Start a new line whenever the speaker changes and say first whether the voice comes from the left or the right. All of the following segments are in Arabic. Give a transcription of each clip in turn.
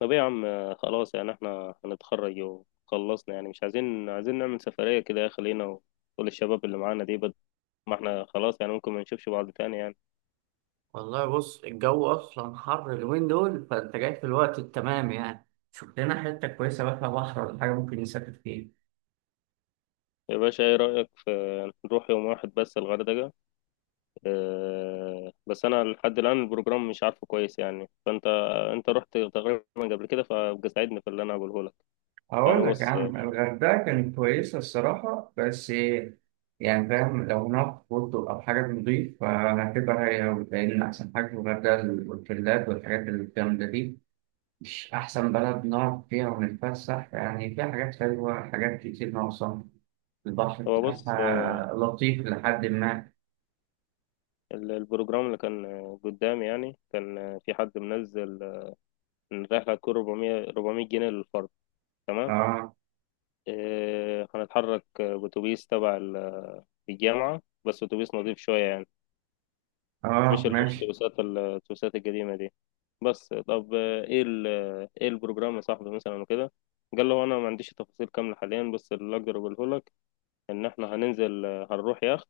left: طب ايه يا عم، خلاص يعني احنا هنتخرج وخلصنا. يعني مش عايزين نعمل سفرية كده، يا خلينا، وكل الشباب اللي معانا دي. ما احنا خلاص، يعني ممكن ما نشوفش بعض تاني يعني.
right: والله بص الجو اصلا حر اليومين دول فانت جاي في الوقت التمام يعني. شوف لنا حته كويسه بقى فيها بحر ولا حاجه ممكن نسافر فيها.
left: يا باشا، ايه رأيك في نروح يوم واحد بس الغردقة؟ اه... بس انا لحد الآن البروجرام مش عارفه كويس، يعني فانت انت رحت تقريبا قبل كده، فابقى ساعدني في اللي انا هقوله لك. يعني
right: أقول لك يا
left: بص
right: عم
left: آه،
right: الغردقة كانت كويسة الصراحة، بس يعني فاهم لو هناك فندق أو حاجة نضيف فهتبقى هي أوي، لأن أحسن حاجة في الغردقة الأوتيلات والحاجات الجامدة دي. مش أحسن بلد نقعد فيها ونتفسح، يعني فيها حاجات حلوة حاجات كتير ناقصة. البحر
left: هو بص،
right: بتاعها لطيف لحد ما.
left: البروجرام اللي كان قدامي، يعني كان في حد منزل ان الرحلة هتكون 400 جنيه للفرد، تمام.
right: آه.
left: إيه، هنتحرك بأتوبيس تبع الجامعة، بس أتوبيس نظيف شوية يعني،
right: اه
left: مش اللي هو
right: ماشي.
left: الأتوبيسات الأتوبيسات القديمة دي. بس طب، إيه البروجرام يا صاحبي مثلا وكده. قال له أنا ما عنديش تفاصيل كاملة حاليا، بس اللي أقدر أقوله لك إن إحنا هننزل، هنروح يخت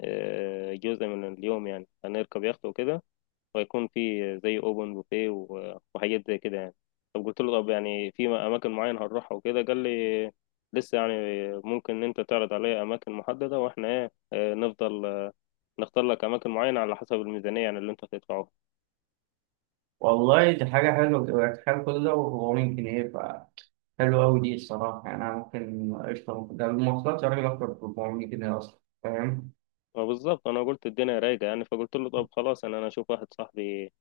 left: جزء من اليوم، يعني هنركب يخت وكده، ويكون في زي اوبن بوفيه وحاجات زي كده يعني. طب قلت له طب يعني في اماكن معينه هنروحها وكده، قال لي لسه يعني، ممكن ان انت تعرض عليا اماكن محدده، واحنا ايه آه، نفضل، نختار لك اماكن معينه على حسب الميزانيه، يعني اللي انت هتدفعه.
right: والله دي حاجة حلوة، تبقى تخيل كل ده و400 جنيه، فحلوة أوي دي الصراحة. يعني أنا ممكن قشطة ده المواصلات يا راجل أكتر ب 400 جنيه أصلا فاهم.
left: فبالظبط انا قلت الدنيا رايقه، يعني فقلت له طب خلاص، انا اشوف واحد صاحبي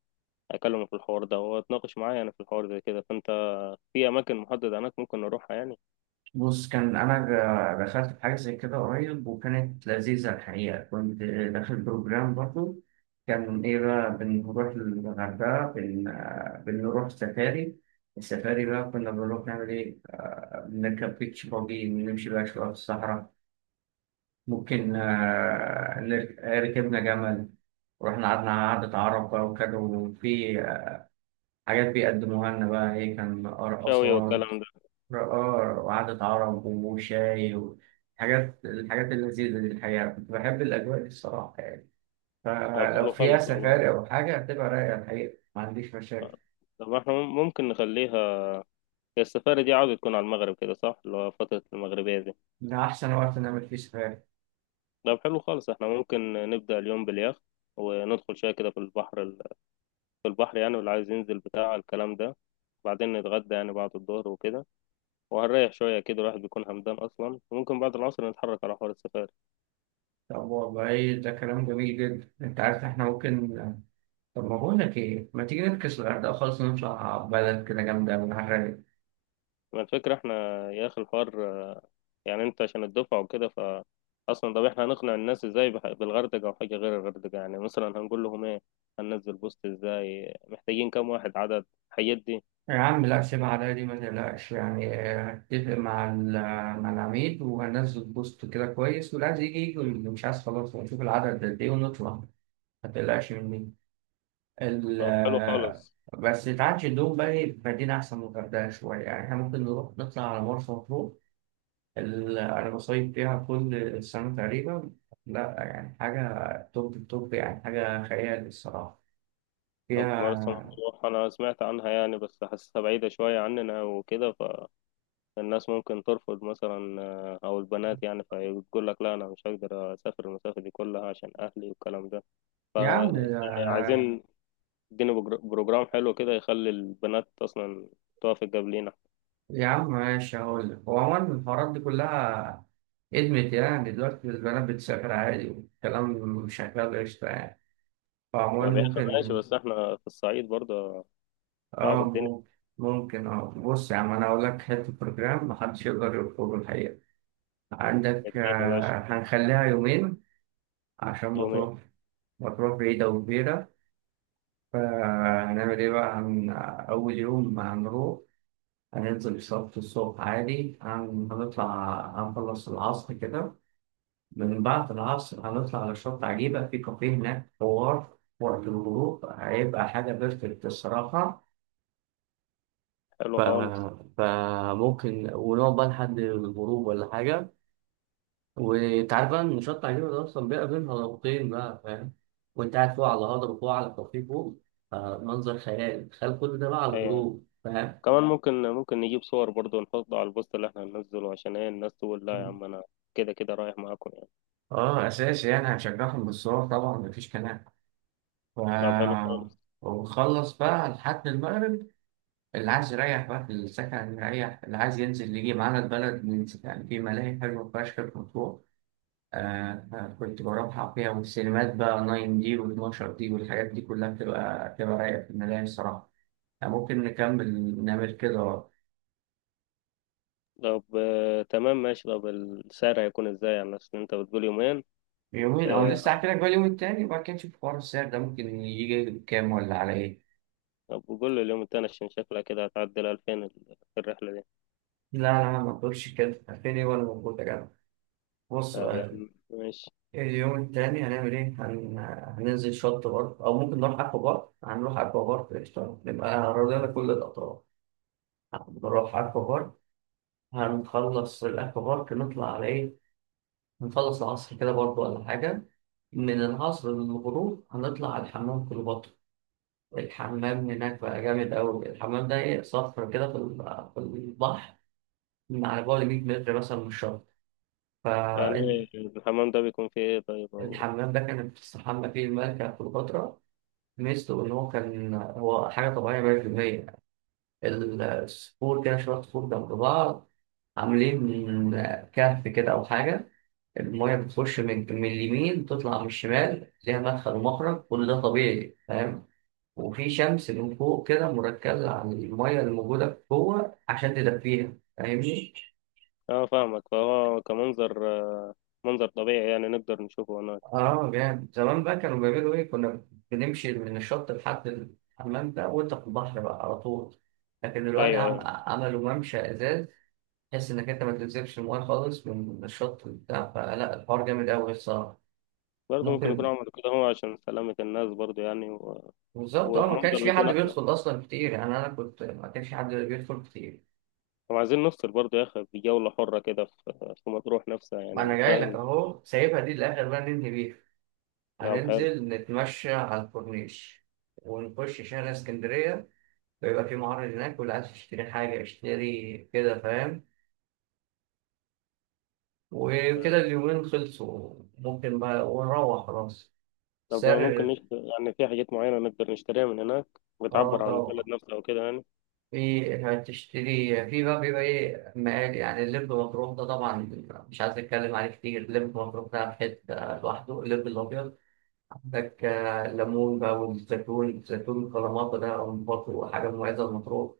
left: اكلمه في الحوار ده، واتناقش معاه يعني في الحوار ده كده، فانت في اماكن محدده هناك ممكن نروحها يعني.
right: بص كان دخلت في حاجة زي كده قريب وكانت لذيذة الحقيقة، كنت داخل بروجرام برضه. كان إيه بقى بنروح الغردقة بنروح سفاري. السفاري بقى كنا بنروح نعمل إيه، آه، بنركب بيتش باجي ونمشي بقى شوية في الصحراء. ممكن آه، نر- ركبنا جمل ورحنا قعدنا قعدة عرب بقى وكده، وفي حاجات بيقدموها لنا بقى إيه، كان
left: شاوي
right: رقصات
left: والكلام ده.
right: رقار وقعدة عرب وشاي وحاجات الحاجات اللذيذة دي الحقيقة، كنت بحب الأجواء دي الصراحة. يعني
left: طب
right: فلو
left: حلو
right: فيها
left: خالص والله.
right: سفاري أو حاجة هتبقى رايقة الحقيقة، ما عنديش مشاكل.
left: طب احنا ممكن نخليها، هي السفاري دي عاوزة تكون على المغرب كده صح، اللي هو فترة المغربية دي.
right: ده أحسن وقت نعمل فيه سفاري.
left: طب حلو خالص، احنا ممكن نبدأ اليوم باليخت، وندخل شوية كده في البحر في البحر يعني، واللي عايز ينزل بتاع الكلام ده، وبعدين نتغدى يعني بعد الظهر وكده، وهنريح شوية كده، الواحد بيكون همدان أصلا، وممكن بعد العصر نتحرك على حوار السفاري.
right: طب والله ده كلام جميل جدا. أنت عارف إحنا ممكن، طب ما بقول لك ايه، ما تيجي نفكس الغردقه خالص ونطلع بلد كده جامده من الغردقه.
left: ما الفكرة احنا يا أخي الحوار، يعني أنت عشان الدفعة وكده، أصلا طب احنا هنقنع الناس ازاي بالغردقة أو حاجة غير الغردقة، يعني مثلا هنقول لهم ايه، هننزل بوست ازاي، محتاجين كام واحد، عدد الحاجات دي.
right: يا عم لا، سيب على دي ما تقلقش يعني، هتفق مع مع العميد وهنزل بوست كده كويس، واللي عايز يجي يجي واللي مش عايز خلاص، ونشوف العدد قد ايه ونطلع. ما تقلقش مني. ال
left: طب حلو
right: آه،
left: خالص.
right: بس تعالش الدوم بقى إيه، في مدينة أحسن من الغردقة شوية، يعني إحنا ممكن نروح نطلع على مرسى مطروح. أنا بصيف فيها كل سنة تقريبا، لا يعني حاجة توب التوب، يعني حاجة خيال الصراحة.
left: طب مرسى
right: يا
left: مطروح أنا سمعت عنها يعني، بس حاسسها بعيدة شوية عننا وكده، فالناس ممكن ترفض مثلا، أو البنات يعني، فيقول لك لا أنا مش هقدر أسافر المسافة دي كلها عشان أهلي والكلام ده.
right: يا عم
left: يعني عايزين يديني بروجرام حلو كده، يخلي البنات أصلا توافق قبلينا.
right: يا عم ماشي، هقول لك هو عموما الحوارات دي كلها ادمت يعني، دلوقتي البنات بتسافر عادي والكلام شغال قشطة يعني، فعموما
left: طب يا أخي ماشي،
right: ممكن.
left: بس إحنا في الصعيد برضه، صعب
right: اه
left: الدنيا.
right: ممكن بص يا عم انا هقول لك حتة بروجرام محدش يقدر يرفضه الحقيقة. عندك
left: الدنيا يا باشا،
right: هنخليها يومين عشان
left: يومين،
right: ما تروح بعيدة وكبيرة. فهنعمل ايه بقى هن... آه، أول يوم هنروح، هننزل صلاة الصبح عادي، هنطلع، هنخلص العصر كده. من بعد العصر هنطلع على شط عجيبة، في كافيه هناك حوار وقت الغروب هيبقى حاجة بيرفكت الصراحة.
left: حلو
right: ف...
left: خالص.
right: فممكن ونقعد بقى لحد الغروب ولا حاجة. وأنت عارف بقى إن شط عجيبة ده أصلا بيبقى بين هضبتين بقى فاهم، وأنت قاعد فوق على هضبة، فوق على كافيه فوق، منظر خيال. تخيل كل ده بقى على
left: أيوة،
right: الغروب فاهم؟
left: كمان ممكن نجيب صور برضو نحطه على البوست اللي احنا هننزله، عشان ايه الناس تقول لا يا عم انا كده كده رايح معاكم يعني.
right: اه اساسي، يعني هنشجعهم بالصور طبعا مفيش كلام. ف...
left: طب حلو خالص.
right: وبخلص بقى لحد المغرب، اللي عايز يريح بقى في السكن يريح، اللي عايز ينزل يجي معانا البلد ننزل يعني، في ملاهي حلوة فشخ في مطروح. كنت بروحها فيها، والسينمات بقى 9 دي و12 دي والحاجات دي كلها بتبقى رايقة في الملاهي الصراحة. يعني ممكن نكمل نعمل كده
left: طب تمام ماشي، طب السعر هيكون ازاي يعني، اصل انت بتقول يومين.
right: يومين. أو
left: آه.
right: لسه، هحكي لك بقى اليوم التاني وبعد كده نشوف حوار السعر ده ممكن يجي بكام ولا على إيه.
left: طب قول لي اليوم التاني عشان شكلها كده هتعدي ال 2000 في الرحلة دي.
right: لا لا، ما تقولش كده، فين إيه وأنا موجود يا جدع؟ بص،
left: طب يا عم ماشي.
right: اليوم التاني هنعمل إيه؟ هننزل شط برضه أو ممكن نروح أكوا بارك، هنروح أكوا بارك قشطة، نبقى رضينا كل الأطراف، نروح أكوا بارك، هنخلص الأكوا بارك نطلع على إيه؟ هنخلص العصر كده برضه ولا حاجة، من العصر للغروب هنطلع على الحمام كليوباترا. الحمام هناك بقى جامد أوي، الحمام ده إيه، صخرة كده في في البحر، من على بعد 100 متر مثلا من الشط، فأنت.
left: يعني الحمام ده بيكون فيه ايه طيب أو...
right: الحمام ده كانت بتستحمى فيه الملكة كليوباترا. ميزته إن هو كان، هو حاجة طبيعية 100%. الصخور كده شوية صخور جنب بعض، عاملين من كهف كده أو حاجة، المية بتخش من اليمين تطلع من الشمال، ليها مدخل ومخرج، كل ده طبيعي فاهم. وفي شمس من فوق كده مركزة على المية اللي موجودة جوه عشان تدفيها فاهمني؟
left: اه، فاهمك، فهو كمنظر، منظر طبيعي يعني نقدر نشوفه هناك.
right: اه جامد. زمان بقى كانوا بيعملوا ايه، كنا بنمشي من الشط لحد الحمام ده وانت في البحر بقى على طول. لكن دلوقتي
left: ايوه يعني،
right: عملوا ممشى ازاز، تحس انك انت ما تنزلش المويه خالص من الشط بتاع، فلا الحوار جامد قوي الصراحه.
left: برضه ممكن يكون
right: ممكن.
left: عملوا كده هو عشان سلامة الناس برضه يعني،
right: بالظبط اه، ما
left: والمنظر
right: كانش في
left: بيكون
right: حد
left: احلى.
right: بيدخل اصلا كتير يعني، انا كنت ما كانش في حد بيدخل كتير.
left: طب عايزين نفصل برضه يا اخي بجولة حرة كده في مطروح نفسها،
right: ما انا
left: يعني
right: جاي لك
left: فاهم.
right: اهو، سايبها دي الاخر بقى ننهي بيها.
left: لا، حلو.
right: هننزل نتمشى على الكورنيش، ونخش شارع اسكندريه، ويبقى في معرض هناك، واللي عايز يشتري حاجه اشتري كده فاهم. وكده اليومين خلصوا ممكن بقى ونروح خلاص.
left: طب ممكن
right: سر.
left: نشت... يعني في حاجات معينة نقدر نشتريها من هناك
right: اه
left: بتعبر عن البلد
right: طبعا،
left: نفسها وكده يعني؟
right: في هتشتري في بقى، بيبقى ايه مقال يعني، اللب مطروح ده طبعا مش عايز اتكلم عليه كتير، اللب مطروح ده في حته لوحده، اللب الابيض. عندك ليمون بقى والزيتون، الزيتون كلاماتا ده برضه حاجه مميزه لمطروح.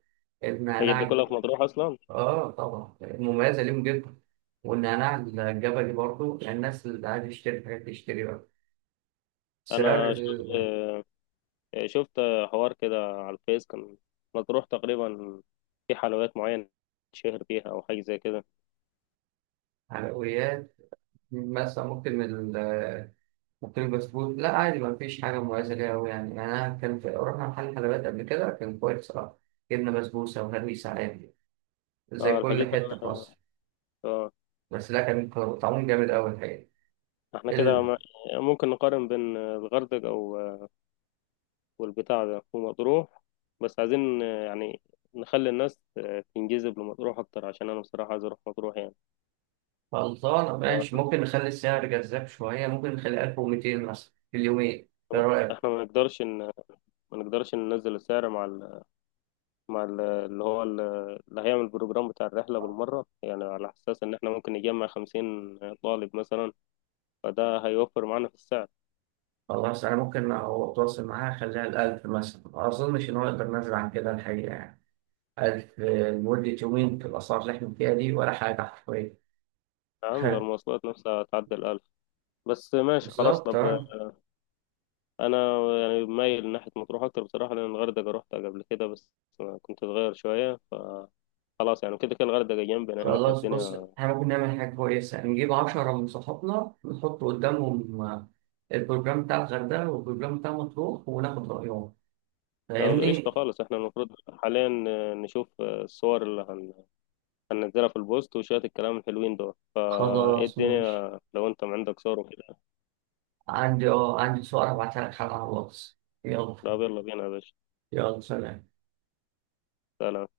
left: الحاجات دي
right: النعناع،
left: كلها في مطروح أصلا.
right: اه طبعا مميزه ليهم جدا. والنعناع الجبلي برضه، الناس اللي عايزه تشتري حاجات تشتري بقى. سعر.
left: أنا شفت، شفت حوار كده على الفيس، كان مطروح تقريبا في حلويات معينة شهر بيها أو حاجة زي كده.
right: الحلويات مثلا، ممكن محطين البسكوت، لا عادي ما فيش حاجة مميزة ليها أوي يعني. أنا كان في رحنا محل حلويات قبل كده كان كويس صراحة، جبنا بسبوسة وهريسة عادي زي
left: اه، الحاجات
right: كل حتة في
left: اللي...
right: مصر،
left: اه.
right: بس لا كان طعمهم جامد أوي الحقيقة.
left: احنا كده
right: ال-
left: ممكن نقارن بين الغردقة والبتاع ده ومطروح، بس عايزين، يعني نخلي الناس تنجذب لمطروح أكتر، عشان أنا بصراحة عايز أروح مطروح يعني.
right: خلصانة ماشي.
left: آه،
right: ممكن نخلي السعر جذاب شوية، ممكن نخليه 1200 مثلا في اليومين، إيه رأيك؟
left: إحنا ما نقدرش ننزل السعر مع ال... مع ال... اللي هو ال... اللي هيعمل البروجرام بتاع الرحلة بالمرة، يعني على أساس إن إحنا ممكن نجمع 50 طالب مثلا، فده هيوفر معانا في السعر.
right: خلاص، أنا ممكن أتواصل معاها أخليها الألف مثلا، ما أظنش إن هو يقدر نزل عن كده الحقيقة يعني، ألف لمدة يومين في الأسعار اللي إحنا فيها دي ولا حاجة حرفيا.
left: نعم ده المواصلات نفسها هتعدي الألف. بس ماشي خلاص،
right: بالظبط
left: طب.
right: آه.
left: أنا يعني مايل ناحية مطروح أكتر بصراحة، لأن الغردقة روحتها قبل كده بس كنت صغير شوية، خلاص يعني كده كده الغردقة جنبنا هنا
right: خلاص بص،
left: فالدنيا.
right: احنا ممكن نعمل حاجة كويسة، نجيب 10 من صحابنا نحط قدامهم البروجرام بتاع الغردقة والبروجرام بتاع مطروح وناخد رأيهم،
left: لو قشطة
right: فاهمني؟
left: خالص، احنا المفروض حاليا نشوف الصور اللي هننزلها في البوست وشوية الكلام الحلوين دول، فايه
right: خلاص ماشي.
left: الدنيا لو انت عندك صور وكده.
right: عندي صور هبعتها لك على الواتس. يلا.
left: طب يلا بينا يا باشا،
right: يلا سلام.
left: سلام.